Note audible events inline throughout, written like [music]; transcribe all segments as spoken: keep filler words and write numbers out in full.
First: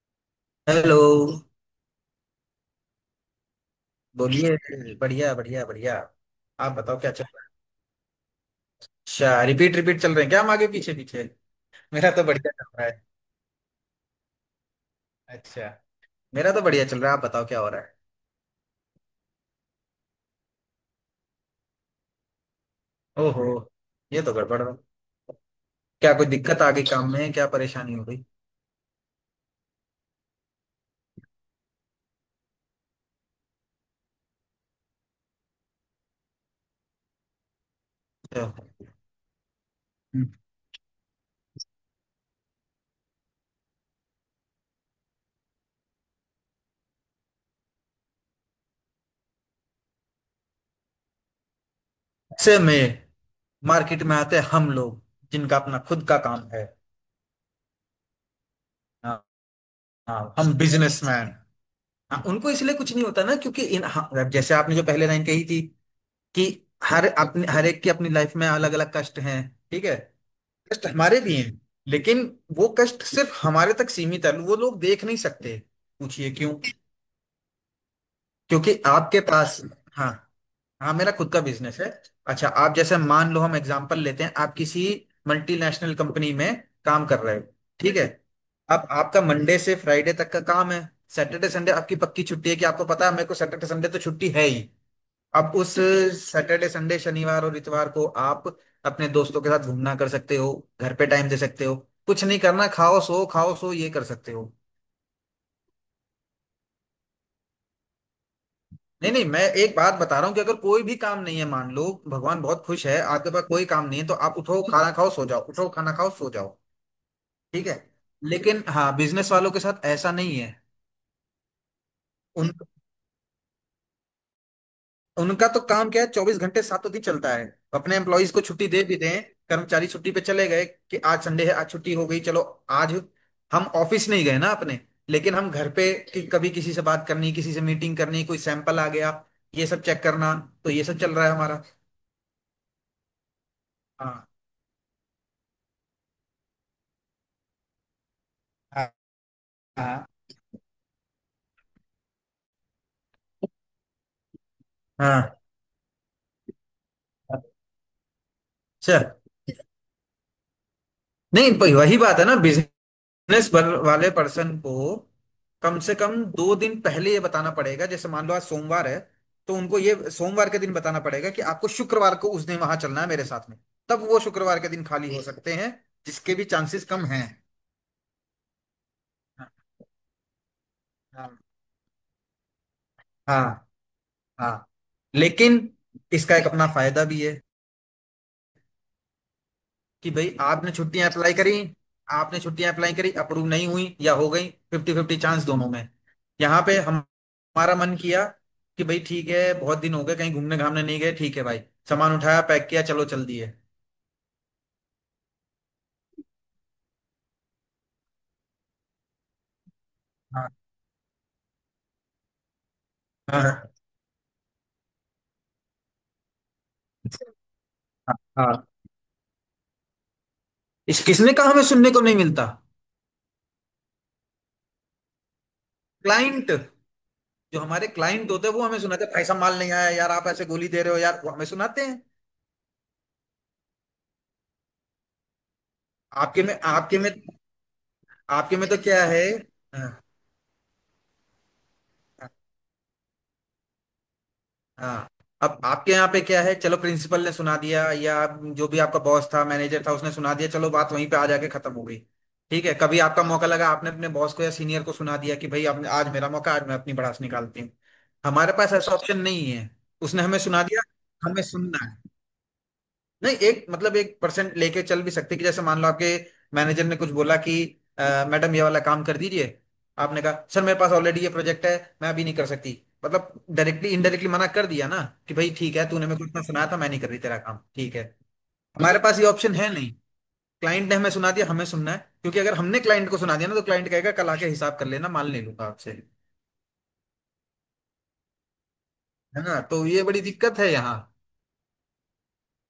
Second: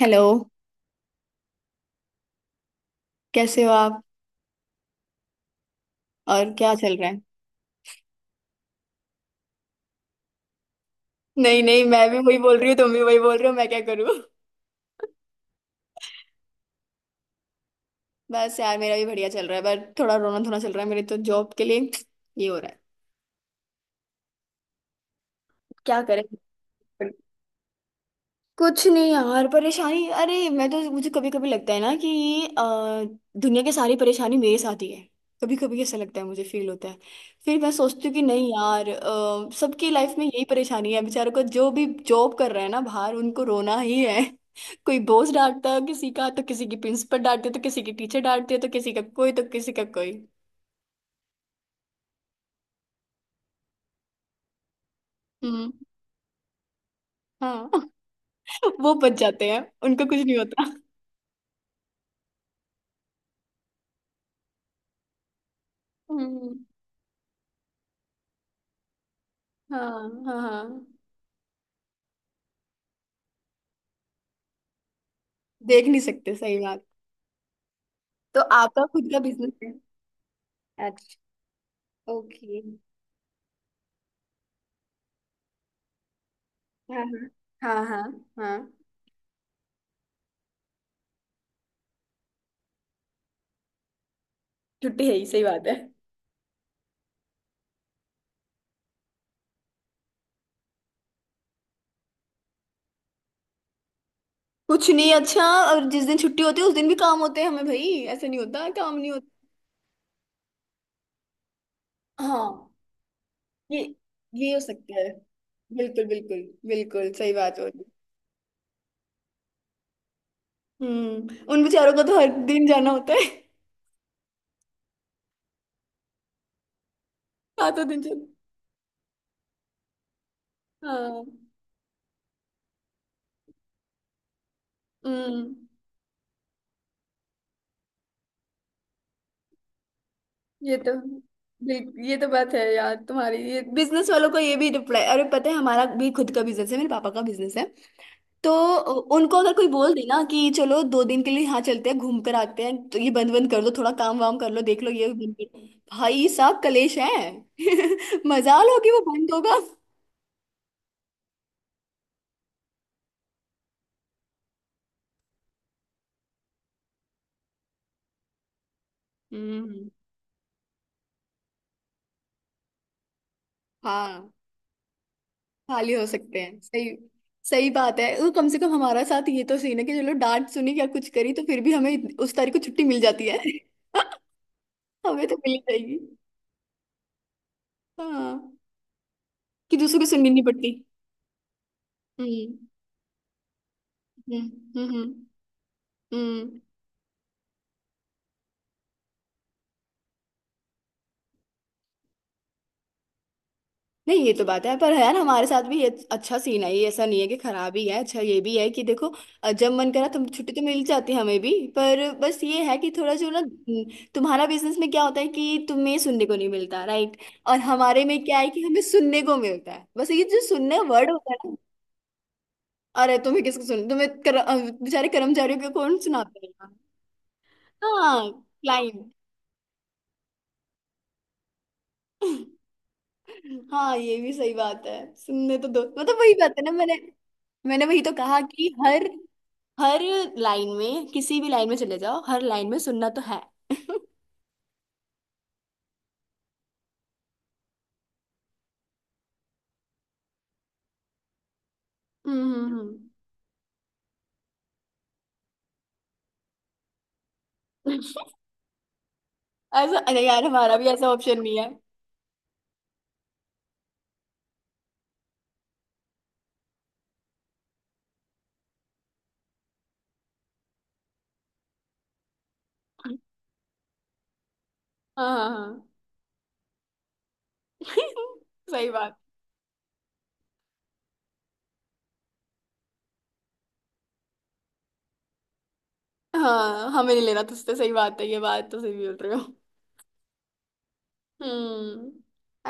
Hello. Hello. कैसे हो आप? बोलिए। बढ़िया बढ़िया बढ़िया। और आप क्या चल बताओ रहा क्या है? चल रहा है। अच्छा, रिपीट रिपीट चल रहे हैं क्या हम, आगे पीछे पीछे। नहीं नहीं, मैं मेरा भी तो वही बढ़िया बोल रही हूँ, चल रहा तुम है। भी वही बोल रहे हो, मैं क्या करूँ। अच्छा, मेरा तो बढ़िया चल रहा है। आप बताओ क्या हो रहा है। बस यार, मेरा भी बढ़िया चल रहा है, पर थोड़ा रोना धोना चल रहा है मेरे तो जॉब के लिए। ये हो रहा है। ओहो, ये तो गड़बड़ है। क्या क्या करें। कोई दिक्कत आ गई काम में? क्या परेशानी हो गई? कुछ नहीं यार, परेशानी अरे मैं तो, मुझे कभी कभी लगता है ना कि अ, दुनिया की सारी परेशानी मेरे साथ ही है। कभी कभी ऐसा लगता है, मुझे फील होता है। फिर मैं सोचती हूँ कि नहीं तो, यार, अ, सबकी लाइफ में हम्म। यही परेशानी है, बेचारों को जो भी जॉब कर रहे हैं ना बाहर उनको रोना ही है। [laughs] कोई बॉस डांटता है किसी का, तो किसी की प्रिंसिपल डांटती है, तो किसी की टीचर डांटती है, तो किसी का कोई, तो किसी का कोई। ऐसे में मार्केट में आते हैं हम लोग जिनका हम्म। अपना खुद का काम है। हाँ। [laughs] वो बच हाँ। जाते हैं, उनको कुछ हाँ, नहीं हम होता। बिजनेसमैन। हाँ, उनको इसलिए कुछ नहीं होता ना, क्योंकि इन हाँ, जैसे आपने जो पहले लाइन कही थी कि हम्म। हर अपने हर एक की अपनी लाइफ में अलग अलग कष्ट हैं। ठीक है। हाँ, हाँ, हाँ। कष्ट हमारे भी हैं, लेकिन वो कष्ट सिर्फ हमारे तक सीमित है, वो लोग देख नहीं सकते। देख नहीं पूछिए सकते, क्यों। सही बात। तो क्योंकि आपका खुद का आपके बिजनेस पास, है? हाँ। हाँ, मेरा अच्छा। खुद का बिजनेस है। अच्छा, ओके। आप जैसे मान लो हम एग्जांपल लेते हैं, आप किसी मल्टीनेशनल कंपनी में हाँ काम कर रहे हो। हाँ। हाँ ठीक हाँ। है। हाँ। अब आपका मंडे से फ्राइडे तक का काम है। सैटरडे संडे आपकी पक्की छुट्टी है कि आपको पता है मेरे को सैटरडे संडे तो छुट्टी है ही। छुट्टी है ही, सही अब बात उस है। सैटरडे संडे शनिवार और इतवार को आप अपने दोस्तों के साथ घूमना कर सकते हो, घर पे टाइम दे सकते हो। कुछ नहीं करना, खाओ सो खाओ सो, ये कर सकते हो। कुछ नहीं अच्छा। और जिस दिन छुट्टी होती है उस दिन भी काम होते हैं हमें भाई, ऐसा नहीं होता काम नहीं नहीं नहीं, होता। मैं एक बात बता रहा हूँ कि अगर कोई भी काम नहीं है मान लो, भगवान बहुत हाँ। खुश है, आपके पास कोई ये काम नहीं है, तो आप ये हो उठो खाना सकता है। खाओ सो जाओ, उठो खाना बिल्कुल खाओ सो बिल्कुल। जाओ। बिल्कुल सही बात हो ठीक है। रही लेकिन हाँ, बिजनेस वालों के साथ ऐसा नहीं है। है। हम्म, उन बेचारों को तो हर उन दिन जाना होता है। [laughs] उनका तो काम क्या है, चौबीस घंटे सातों दिन चलता है। सातों अपने दिन चल। एम्प्लॉयज को छुट्टी दे भी दें, कर्मचारी छुट्टी पे चले गए कि आज हाँ। संडे है, आज छुट्टी हो गई, चलो आज हम ऑफिस नहीं गए ना अपने। लेकिन हम हम्म। घर पे, कि कभी किसी से बात करनी, किसी से मीटिंग करनी, कोई सैंपल आ गया, ये सब चेक करना, तो ये ये तो सब चल रहा है हमारा। बिल्कुल, ये तो बात है यार तुम्हारी, ये बिजनेस हाँ। वालों को, ये भी रिप्लाई अरे पता है, हमारा भी खुद का बिजनेस है, मेरे पापा का बिजनेस है। तो हाँ। उनको अगर कोई बोल दे हाँ। ना कि चलो दो दिन के लिए यहाँ चलते हैं घूम कर आते हैं, तो ये बंद बंद कर दो थोड़ा, काम वाम कर लो देख लो, ये हाँ। बंद कर। भाई साहब कलेश है। [laughs] मजाल हो कि अच्छा। वो बंद होगा। नहीं, प- वही बात है ना, बिजनेस वाले पर्सन को कम से कम दो दिन पहले ये बताना पड़ेगा। जैसे मान लो आज सोमवार है, तो उनको हम्म। ये सोमवार के दिन बताना पड़ेगा कि आपको शुक्रवार को उस दिन वहां चलना है मेरे साथ में। तब वो हाँ, शुक्रवार के दिन खाली हो सकते हैं, खाली हो जिसके सकते भी हैं चांसेस सही, कम हैं। सही बात है। वो कम से कम हमारा साथ ये हाँ। तो सीन है कि चलो डांट सुनी या कुछ करी हाँ। तो फिर भी हमें इत- उस तारीख को छुट्टी मिल जाती है। हाँ। [laughs] हाँ। हमें तो मिल लेकिन जाएगी। इसका एक अपना फायदा भी है। हाँ, कि दूसरों की कि सुननी भाई नहीं पड़ती। आपने छुट्टियां अप्लाई करी, आपने हम्म, छुट्टियां अप्लाई करी, अप्रूव नहीं हुई या हो हम्म, गई, हम्म, फिफ्टी हम्म, फिफ्टी चांस दोनों में। हम्म। यहाँ पे हम, हमारा मन किया कि भाई ठीक है, बहुत दिन हो गए कहीं घूमने घामने नहीं गए, ठीक है भाई, सामान उठाया, पैक किया, चलो चल दिए। नहीं ये तो बात है, पर यार हमारे साथ भी ये अच्छा सीन है, ये ऐसा नहीं है कि खराब ही है। अच्छा ये भी है कि देखो, अ, जब मन करा तुम हाँ। छुट्टी तो मिल जाती है हमें भी, पर बस ये है कि थोड़ा जो ना, हाँ। हाँ। हम्म, तुम्हारा बिजनेस में क्या होता है कि तुम्हें सुनने को नहीं मिलता राइट। और हमारे में क्या है कि हाँ। हमें सुनने को मिलता है, बस ये जो सुनने इस वर्ड होता किसने है कहा ना, हमें सुनने को नहीं मिलता? अरे तुम्हें किसको सुन तुम्हें कर, अ, बेचारे कर्मचारियों को कौन सुनाते क्लाइंट, हैं। जो हमारे हाँ क्लाइंट होते हैं वो हमें सुनाते क्लाइंट। हैं, भाई साहब माल नहीं आया यार, आप ऐसे गोली दे रहे हो यार, वो हमें सुनाते हैं। [laughs] हाँ ये भी सही बात है, सुनने तो दो मतलब, वही आपके बात में है ना। मैंने आपके में मैंने वही तो कहा आपके में कि तो क्या हर है। हाँ। हर लाइन में, किसी भी लाइन में चले जाओ, हर लाइन में सुनना तो है। [laughs] हम्म हाँ। अब आपके यहाँ पे क्या है, चलो प्रिंसिपल ने सुना दिया, या जो भी आपका बॉस था मैनेजर था उसने सुना दिया, चलो बात वहीं पे आ जाके खत्म हो गई। हम्म ठीक है, हम्म। कभी आपका मौका लगा, आपने अपने बॉस को या सीनियर को सुना दिया कि भाई आपने आज मेरा मौका, आज मैं अपनी भड़ास निकालती हूँ। हमारे पास ऐसा ऑप्शन नहीं है। [laughs] ऐसा, अरे उसने हमें यार सुना हमारा दिया, भी ऐसा ऑप्शन हमें नहीं है। सुनना है। नहीं, एक मतलब एक परसेंट लेके चल भी सकते, कि जैसे मान लो आपके मैनेजर ने कुछ बोला कि "अ, मैडम ये वाला काम कर दीजिए। आपने कहा सर, मेरे पास ऑलरेडी ये प्रोजेक्ट है, मैं अभी नहीं कर सकती। मतलब डायरेक्टली इनडायरेक्टली मना कर दिया ना, हाँ कि हाँ भाई ठीक हाँ। है, तूने मेरे को इतना सुनाया था, मैं नहीं कर रही तेरा काम, ठीक है। [laughs] सही हमारे बात। पास ये ऑप्शन है नहीं। क्लाइंट ने हमें सुना दिया, हमें सुनना है, क्योंकि अगर हमने क्लाइंट को सुना दिया ना तो क्लाइंट कहेगा कल आके हिसाब कर लेना, माल ले लूंगा आपसे। हाँ हमें नहीं लेना तुझसे, सही बात है, ये बात तो सही बोल रहे है हो। ना, तो ये बड़ी दिक्कत है यहाँ। हम्म।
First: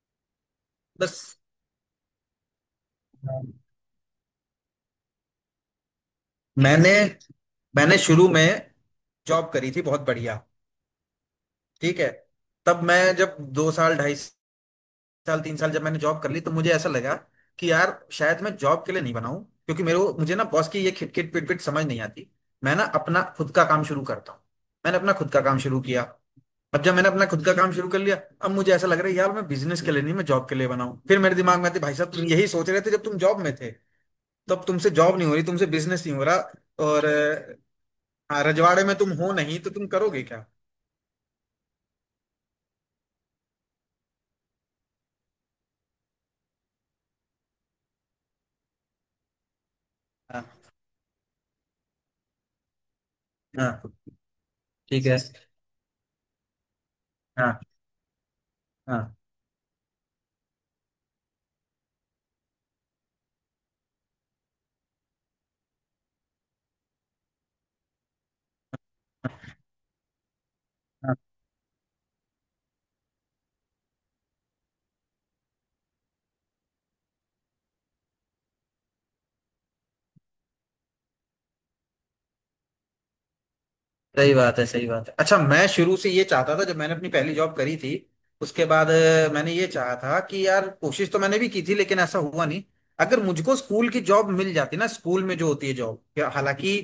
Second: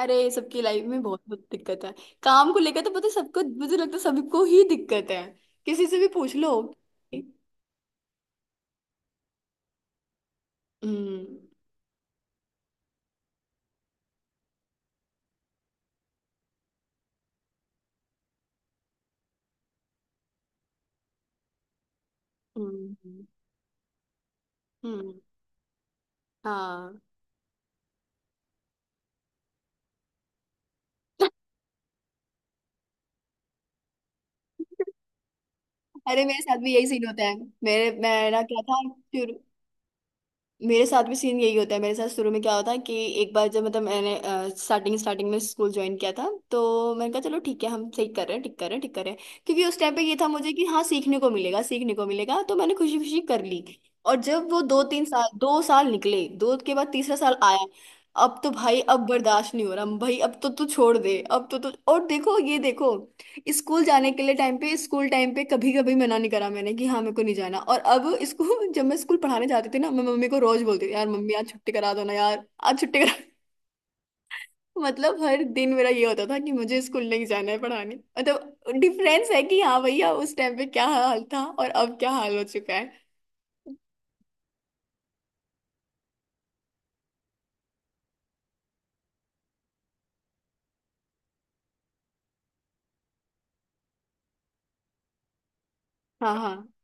अरे सबकी लाइफ में बहुत बस। बहुत दिक्कत है। काम को लेकर तो पता है सबको, मुझे लगता है सबको ही दिक्कत है। किसी से भी पूछ लो। मैंने मैंने शुरू में जॉब करी थी बहुत बढ़िया। हम्म, ठीक है। तब मैं जब दो साल, ढाई साल, तीन साल जब मैंने जॉब कर ली तो मुझे ऐसा लगा कि यार शायद मैं जॉब के लिए नहीं बनाऊं, क्योंकि मेरे को मुझे ना बॉस की ये खिटखिट पिटपिट समझ नहीं आती। मैं ना अपना हम्म, खुद का काम शुरू करता हूँ। मैंने अपना हम्म। खुद का काम शुरू किया। अब जब हाँ। मैंने अपना खुद का काम शुरू कर लिया, अब मुझे ऐसा लग रहा है यार मैं बिजनेस के लिए नहीं, मैं जॉब के लिए बनाऊं। फिर मेरे दिमाग में आती, भाई साहब तुम यही सोच रहे थे जब तुम जॉब में थे, तब तुमसे [laughs] जॉब नहीं हो रही, तुमसे बिजनेस नहीं हो अरे रहा। मेरे साथ भी यही और सीन होता है। अ, मेरे, मैं ना हाँ, क्या था रजवाड़े में तुम हो शुरू, नहीं, तो तुम करोगे क्या। मेरे साथ भी सीन यही होता है। मेरे साथ शुरू में क्या होता है कि एक बार जब, मतलब मैंने, स्टार्टिंग स्टार्टिंग में स्कूल ज्वाइन किया था, तो मैंने कहा चलो ठीक है, हम सही कर रहे हैं, ठीक कर रहे हैं, ठीक कर रहे हैं क्योंकि उस टाइम पे ये था हाँ। मुझे कि हाँ सीखने को मिलेगा, सीखने को मिलेगा तो मैंने खुशी खुशी कर ली। हाँ। और जब वो दो तीन ठीक है। साल, दो साल निकले, दो के बाद तीसरा साल हाँ। आया, अब तो भाई अब हाँ। बर्दाश्त नहीं हो रहा, भाई अब तो तू छोड़ दे, अब तो तू और देखो ये देखो। स्कूल जाने के लिए टाइम पे, स्कूल टाइम पे कभी कभी मना नहीं करा मैंने कि हाँ मेरे को नहीं जाना, और अब इसको [laughs] जब मैं स्कूल पढ़ाने जाती थी ना, मैं मम्मी को रोज बोलती थी यार हाँ। मम्मी आज छुट्टी करा दो ना, यार आज छुट्टी करा। [laughs] मतलब हर दिन मेरा ये होता था कि मुझे स्कूल नहीं जाना है पढ़ाने, मतलब डिफरेंस है कि हाँ भैया उस टाइम पे क्या हाल था और अब क्या हाल हो चुका है। सही बात है, सही बात है। अच्छा, मैं शुरू से ये चाहता था, जब मैंने अपनी पहली जॉब करी थी, उसके बाद अ, मैंने ये चाहा था कि यार कोशिश तो मैंने भी की थी, लेकिन ऐसा हुआ नहीं। अगर मुझको स्कूल की जॉब मिल जाती ना, स्कूल में जो होती है जॉब या-, हाँ हाँ हालांकि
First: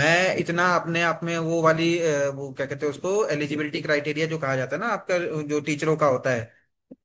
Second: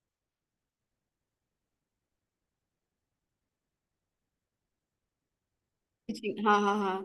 मैं इतना अपने आप में वो वाली अ, वो क्या कहते हैं उसको, एलिजिबिलिटी क्राइटेरिया जो कहा जाता है ना आपका, जो टीचरों का होता teaching, हाँ है, हाँ हाँ।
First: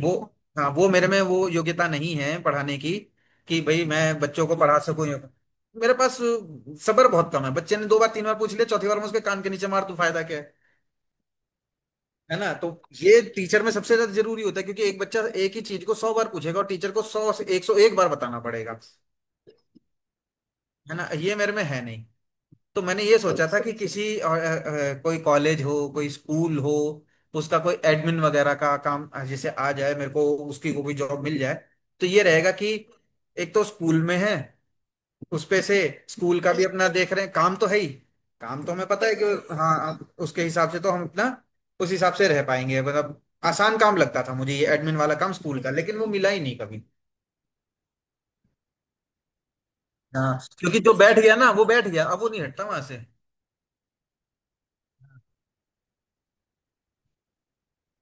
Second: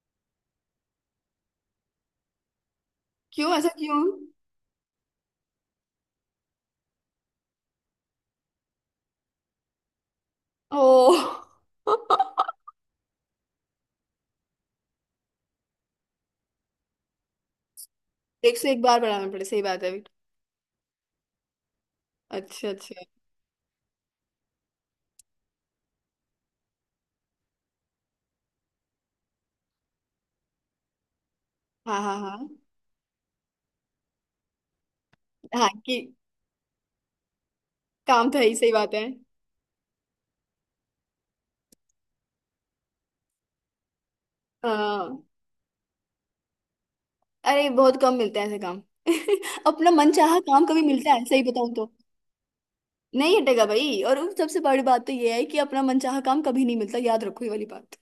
वो, हाँ, वो मेरे में वो योग्यता नहीं है पढ़ाने की। क्यों कि ऐसा भाई क्यों? मैं बच्चों को पढ़ा सकूं या-, मेरे पास सब्र बहुत कम है। बच्चे ने दो बार तीन बार पूछ लिया, चौथी बार मैं उसके कान के नीचे मार, तू फायदा क्या है। ओ है ना, तो [laughs] ये टीचर में सबसे ज्यादा जरूरी होता है, क्योंकि एक बच्चा एक ही चीज को सौ बार पूछेगा और टीचर को सौ से एक सौ एक बार बताना एक से पड़ेगा। एक बार पढ़ाना पड़े सही बात है। है ना, ये मेरे में है नहीं। अच्छा तो मैंने अच्छा। ये सोचा था, अच्छा, कि किसी अ, अ, कोई कॉलेज हो, कोई स्कूल हो, उसका कोई एडमिन वगैरह का काम अ, जैसे आ जाए मेरे को, उसकी कोई जॉब मिल जाए, हाँ तो हाँ ये हाँ रहेगा कि एक तो स्कूल में है, उस पे हाँ से कि स्कूल का भी अपना देख रहे हैं काम तो है ही। काम तो है ही काम सही तो हमें बात है। पता है कि हाँ, उसके हिसाब से तो हम अपना उस हिसाब से रह पाएंगे। मतलब आसान काम लगता था मुझे ये एडमिन वाला हाँ, काम स्कूल का, लेकिन वो मिला ही नहीं कभी। अरे बहुत कम मिलता है ऐसे काम। [laughs] अपना मनचाहा हाँ, काम क्योंकि कभी जो मिलता बैठ है गया सही ना वो बताऊं बैठ तो। गया, अब वो नहीं हटता वहां से। नहीं हटेगा भाई, और उस सबसे बड़ी बात तो ये है कि अपना मनचाहा काम कभी नहीं मिलता, याद रखो ये वाली बात।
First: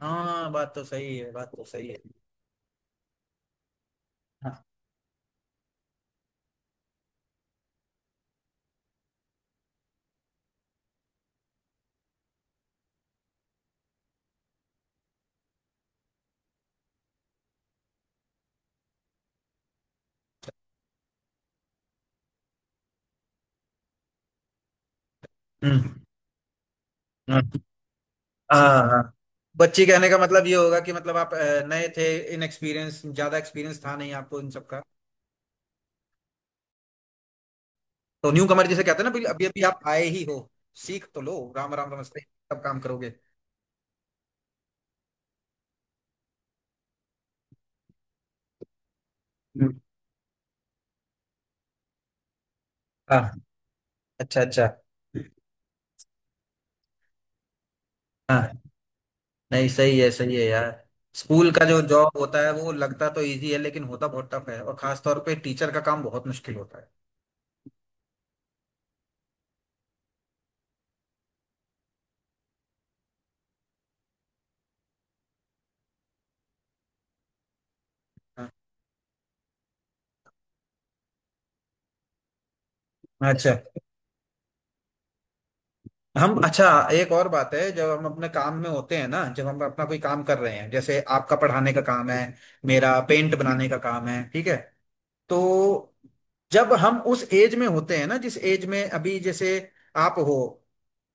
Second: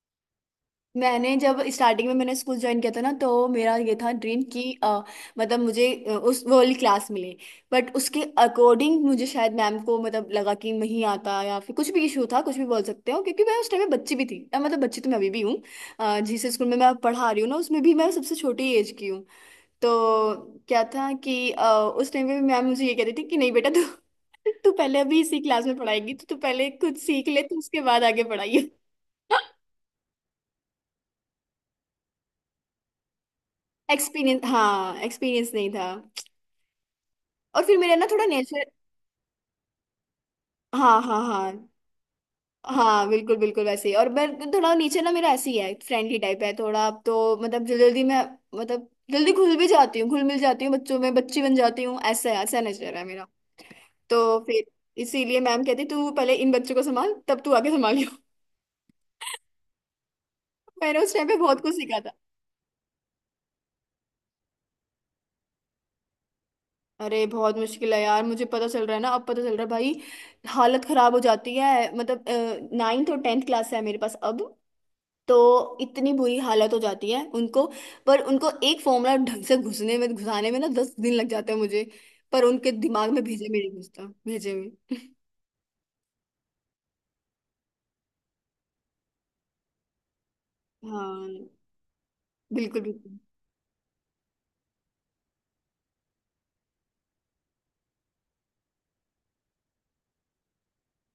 हाँ, बात तो सही है, मैंने बात जब तो सही स्टार्टिंग में मैंने स्कूल ज्वाइन किया था ना, तो मेरा ये था ड्रीम है। कि अ, मतलब मुझे अ, उस वो वाली क्लास मिले। बट उसके अकॉर्डिंग मुझे शायद मैम को मतलब लगा कि नहीं आता, या फिर कुछ भी इशू था कुछ भी बोल सकते हो, क्योंकि मैं उस टाइम में बच्ची भी थी, अ, मतलब बच्ची तो मैं अभी भी हूँ। अ, जिस स्कूल में मैं पढ़ा रही हूँ ना उसमें भी मैं सबसे छोटी एज की हूँ। तो क्या था कि अ, उस टाइम पे मैम मुझे ये कह रही थी कि नहीं बेटा, तू तू पहले अभी इसी क्लास में हम्म पढ़ाएगी, तो तू पहले कुछ सीख ले, तो हम्म, उसके बाद आगे पढ़ाइए। हाँ। हाँ। [laughs] बच्ची कहने का मतलब ये होगा कि मतलब आप अ, नए थे, इनएक्सपीरियंस, ज्यादा एक्सपीरियंस था नहीं एक्सपीरियंस, आपको इन सब का। हाँ एक्सपीरियंस नहीं था। और फिर मेरा ना थोड़ा तो न्यू नेचर, कमर जिसे कहते हैं ना, अभी अभी अभी आप आए ही हो, हाँ सीख हाँ तो लो, हाँ राम राम नमस्ते सब काम हाँ करोगे। बिल्कुल बिल्कुल वैसे ही, और मैं थोड़ा नीचे ना मेरा ऐसे ही है, फ्रेंडली टाइप है थोड़ा, अब तो मतलब जल्दी जल्दी मैं, मतलब जल्दी घुल भी हम्म। जाती हूँ, घुल मिल जाती हूँ बच्चों में, बच्ची बन जाती हूँ, ऐसा ऐसा नेचर है मेरा। हाँ। तो अच्छा, फिर अच्छा। इसीलिए मैम कहती तू पहले इन बच्चों को संभाल, तब तू आगे संभाल। हाँ। नहीं, सही है, सही है यार। मैंने उस टाइम पे स्कूल बहुत का कुछ जो सीखा था। जॉब होता है वो लगता तो इजी है, लेकिन होता बहुत टफ है, और खास तौर पे टीचर का काम बहुत मुश्किल होता है। अरे बहुत मुश्किल है यार, मुझे पता चल रहा है ना अब पता चल रहा है भाई। हालत खराब हो जाती है। मतलब नाइन्थ और टेंथ क्लास है मेरे पास अब, तो इतनी बुरी हालत हो जाती है उनको, पर हाँ। उनको एक फॉर्मूला ढंग से घुसने में घुसाने में ना दस दिन लग जाते हैं मुझे। पर उनके दिमाग में भेजे अच्छा। में नहीं घुसता भेजे में। हम, अच्छा। एक और बात है, जब हम अपने काम में होते हैं ना, जब हम अपना कोई काम कर रहे हैं, जैसे हाँ आपका पढ़ाने का काम है, बिल्कुल मेरा बिल्कुल। पेंट बनाने का काम है, ठीक है, तो जब हम उस एज में होते हैं ना, जिस एज में अभी जैसे आप हो,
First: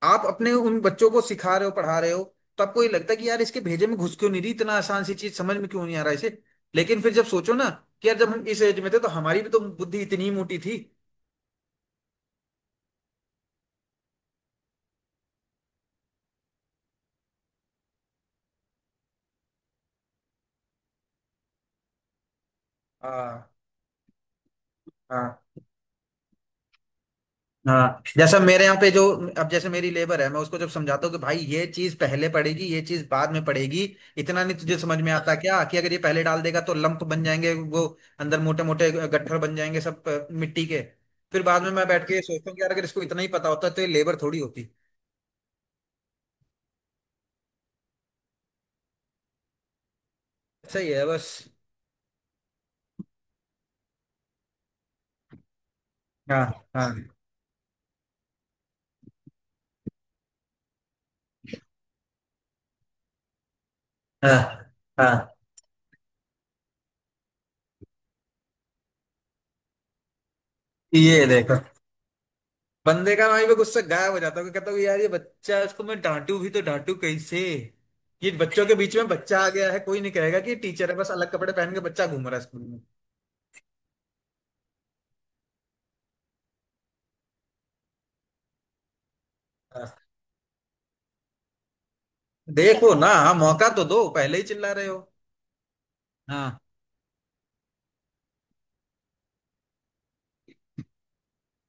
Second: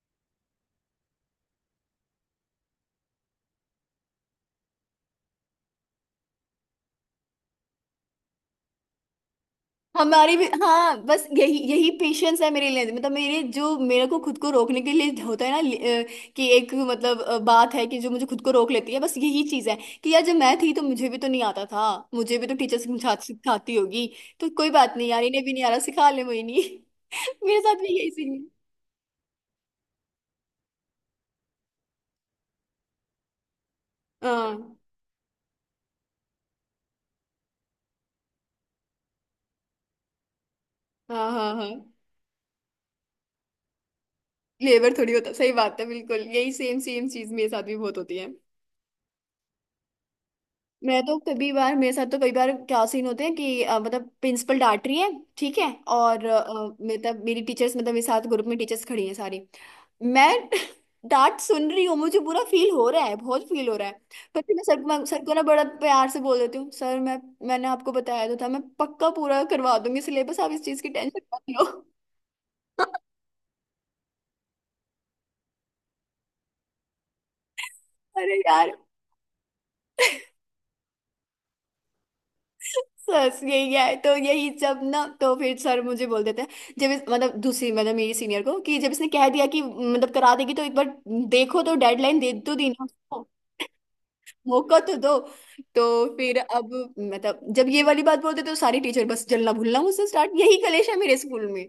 आप अपने उन बच्चों को सिखा रहे हो, पढ़ा रहे हो, तो आपको ये लगता है कि यार इसके भेजे में घुस क्यों नहीं रही, इतना आसान सी चीज समझ में क्यों नहीं आ रहा इसे। लेकिन फिर जब सोचो ना कि यार जब हम इस एज में थे तो हमारी भी तो बुद्धि इतनी ही हमारी भी, मोटी थी। हाँ बस यही यही पेशेंस है मेरे लिए, मतलब मेरे जो मेरे को खुद को रोकने के लिए होता है ना लि- अ, कि एक मतलब, अ, बात है कि जो मुझे खुद को रोक लेती है, बस यही चीज है। कि यार जब मैं थी तो मुझे भी तो नहीं आता था, मुझे भी तो टीचर सिखा हाँ। सिखाती होगी, तो कोई बात नहीं यार इन्हें हाँ। भी नहीं आ रहा, सिखा ले मोहिनी। [laughs] मेरे साथ भी हाँ। यही सीन जैसा है। मेरे यहाँ पे जो, अब जैसे मेरी लेबर है, मैं उसको जब समझाता हूँ कि भाई ये चीज पहले पड़ेगी, ये चीज बाद में पड़ेगी, इतना नहीं हाँ तुझे समझ में आता क्या कि अगर ये पहले डाल देगा तो लंप बन जाएंगे वो, अंदर मोटे मोटे गट्ठर बन जाएंगे सब अ, मिट्टी के। हाँ फिर हाँ बाद हाँ। में मैं बैठ के सोचता हूँ कि यार अगर इसको इतना ही पता होता तो ये लेबर थोड़ी होती। लेबर थोड़ी होता सही बात है, बिल्कुल यही सेम सेम चीज मेरे साथ भी बहुत होती है। सही मैं है। तो बस। कभी बार, मेरे साथ तो कई बार क्या सीन होते हैं कि अ, मतलब प्रिंसिपल डांट रही है, ठीक है। और हाँ। अ, हाँ। मतलब मेरी टीचर्स, मतलब मेरे साथ ग्रुप में टीचर्स खड़ी हैं सारी, मैं [laughs] डांट सुन रही हूँ, मुझे बुरा फील हो रहा है, बहुत फील हो रहा है। पर फिर मैं हाँ। सर, मैं सर को हाँ। ना बड़ा प्यार से बोल देती हूँ, सर मैं, मैंने आपको बताया तो था मैं पक्का पूरा करवा दूंगी सिलेबस, आप इस चीज की टेंशन ये मत देखो, लो। [laughs] बंदे का वहीं पे गुस्सा गायब हो जाता है, कहता हूँ यार ये बच्चा है, इसको मैं डांटू भी तो डांटू कैसे। ये अरे बच्चों यार, के बीच में बच्चा आ गया है, कोई नहीं कहेगा कि टीचर है, बस अलग कपड़े पहन के बच्चा घूम रहा है स्कूल में। बस यही है तो यही, जब ना तो फिर सर मुझे बोल देते हैं, जब इस, मतलब दूसरी मतलब मेरी सीनियर को कि जब इसने कह दिया कि हाँ। मतलब करा देगी तो एक बार देखो, तो डेडलाइन दे तो दी ना, देखो ना, हाँ, मौका तो दो, पहले ही चिल्ला मौका रहे तो हो। दो। तो फिर हाँ। अब, मतलब जब ये वाली बात बोलते तो सारी टीचर बस जलना भूलना मुझसे स्टार्ट, यही कलेश है मेरे स्कूल में।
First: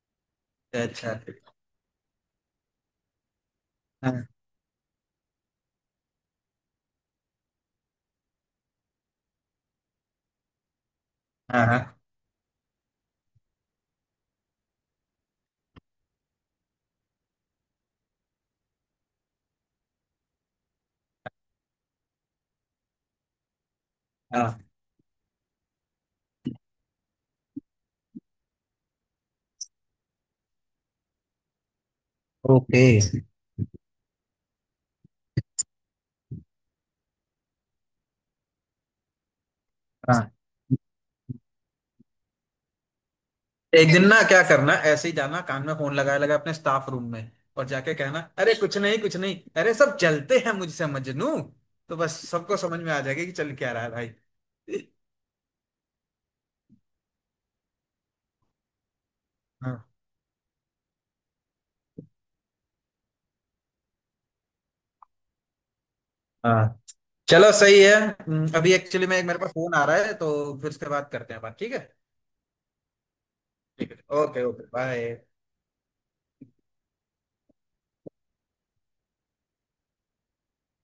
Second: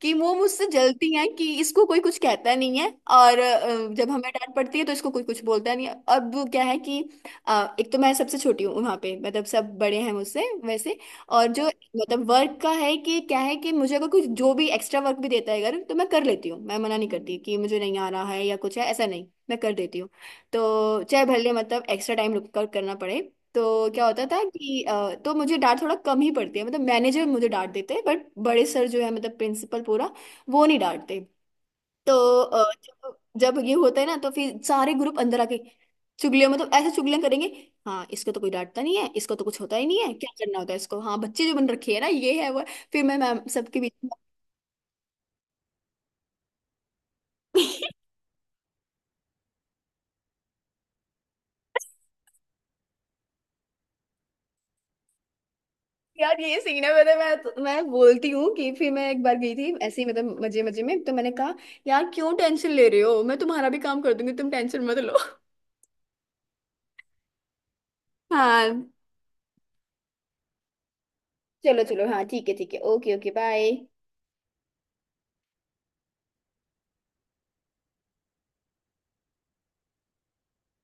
कि वो मुझसे जलती अच्छा। हैं कि इसको कोई कुछ कहता नहीं है, और अ, जब हाँ। हमें डांट पड़ती है तो इसको कोई कुछ बोलता नहीं है। अब क्या है कि अ, एक तो मैं सबसे छोटी हूँ वहाँ पे, मतलब सब बड़े हैं मुझसे वैसे। और हाँ। जो हाँ। मतलब वर्क का है कि क्या है कि मुझे अगर कुछ जो भी एक्स्ट्रा वर्क भी देता है अगर, तो मैं कर लेती हूँ, मैं मना नहीं करती कि मुझे नहीं आ रहा है या कुछ है, ऐसा नहीं मैं कर देती हूँ, तो चाहे भले मतलब एक्स्ट्रा टाइम लुकआउट करना पड़े। तो क्या होता था हाँ, कि अ, तो मुझे डांट थोड़ा कम ही पड़ती है, मतलब मैनेजर मुझे डांट देते हैं बट बड़े सर जो है मतलब प्रिंसिपल पूरा, वो नहीं डांटते। तो अ, ओके। जब जब ये होता है ना तो फिर सारे ग्रुप अंदर आके चुगलियां, मतलब ऐसे चुगलियां करेंगे, हाँ इसको तो कोई डांटता नहीं है, इसको तो कुछ होता ही नहीं है, हाँ, क्या करना होता है इसको, हाँ बच्चे जो बन रखे है ना ये है वो है। फिर मैं मैम सबके एक बीच, दिन ना क्या करना, ऐसे ही जाना, कान में फोन लगाए लगा अपने स्टाफ रूम में, और जाके कहना अरे कुछ नहीं, कुछ नहीं, अरे सब जलते हैं मुझसे मजनू, तो बस सबको समझ में आ जाएगा कि चल क्या रहा है। यार ये सीन है। मतलब मैं तो, मैं बोलती हूँ कि फिर मैं एक बार गई थी भाई। ऐसे ही मतलब मजे मजे में, तो मैंने कहा यार क्यों टेंशन ले रहे हो, मैं तुम्हारा भी काम कर दूंगी तुम टेंशन मत लो। हाँ। चलो सही है। हम्म, अभी हाँ एक्चुअली में एक मेरे पास फोन आ रहा है, तो फिर उसके बाद करते हैं बात, ठीक है। चलो चलो, हाँ ठीक है ठीक है, ओके ओके बाय। ठीक है। Okay okay bye.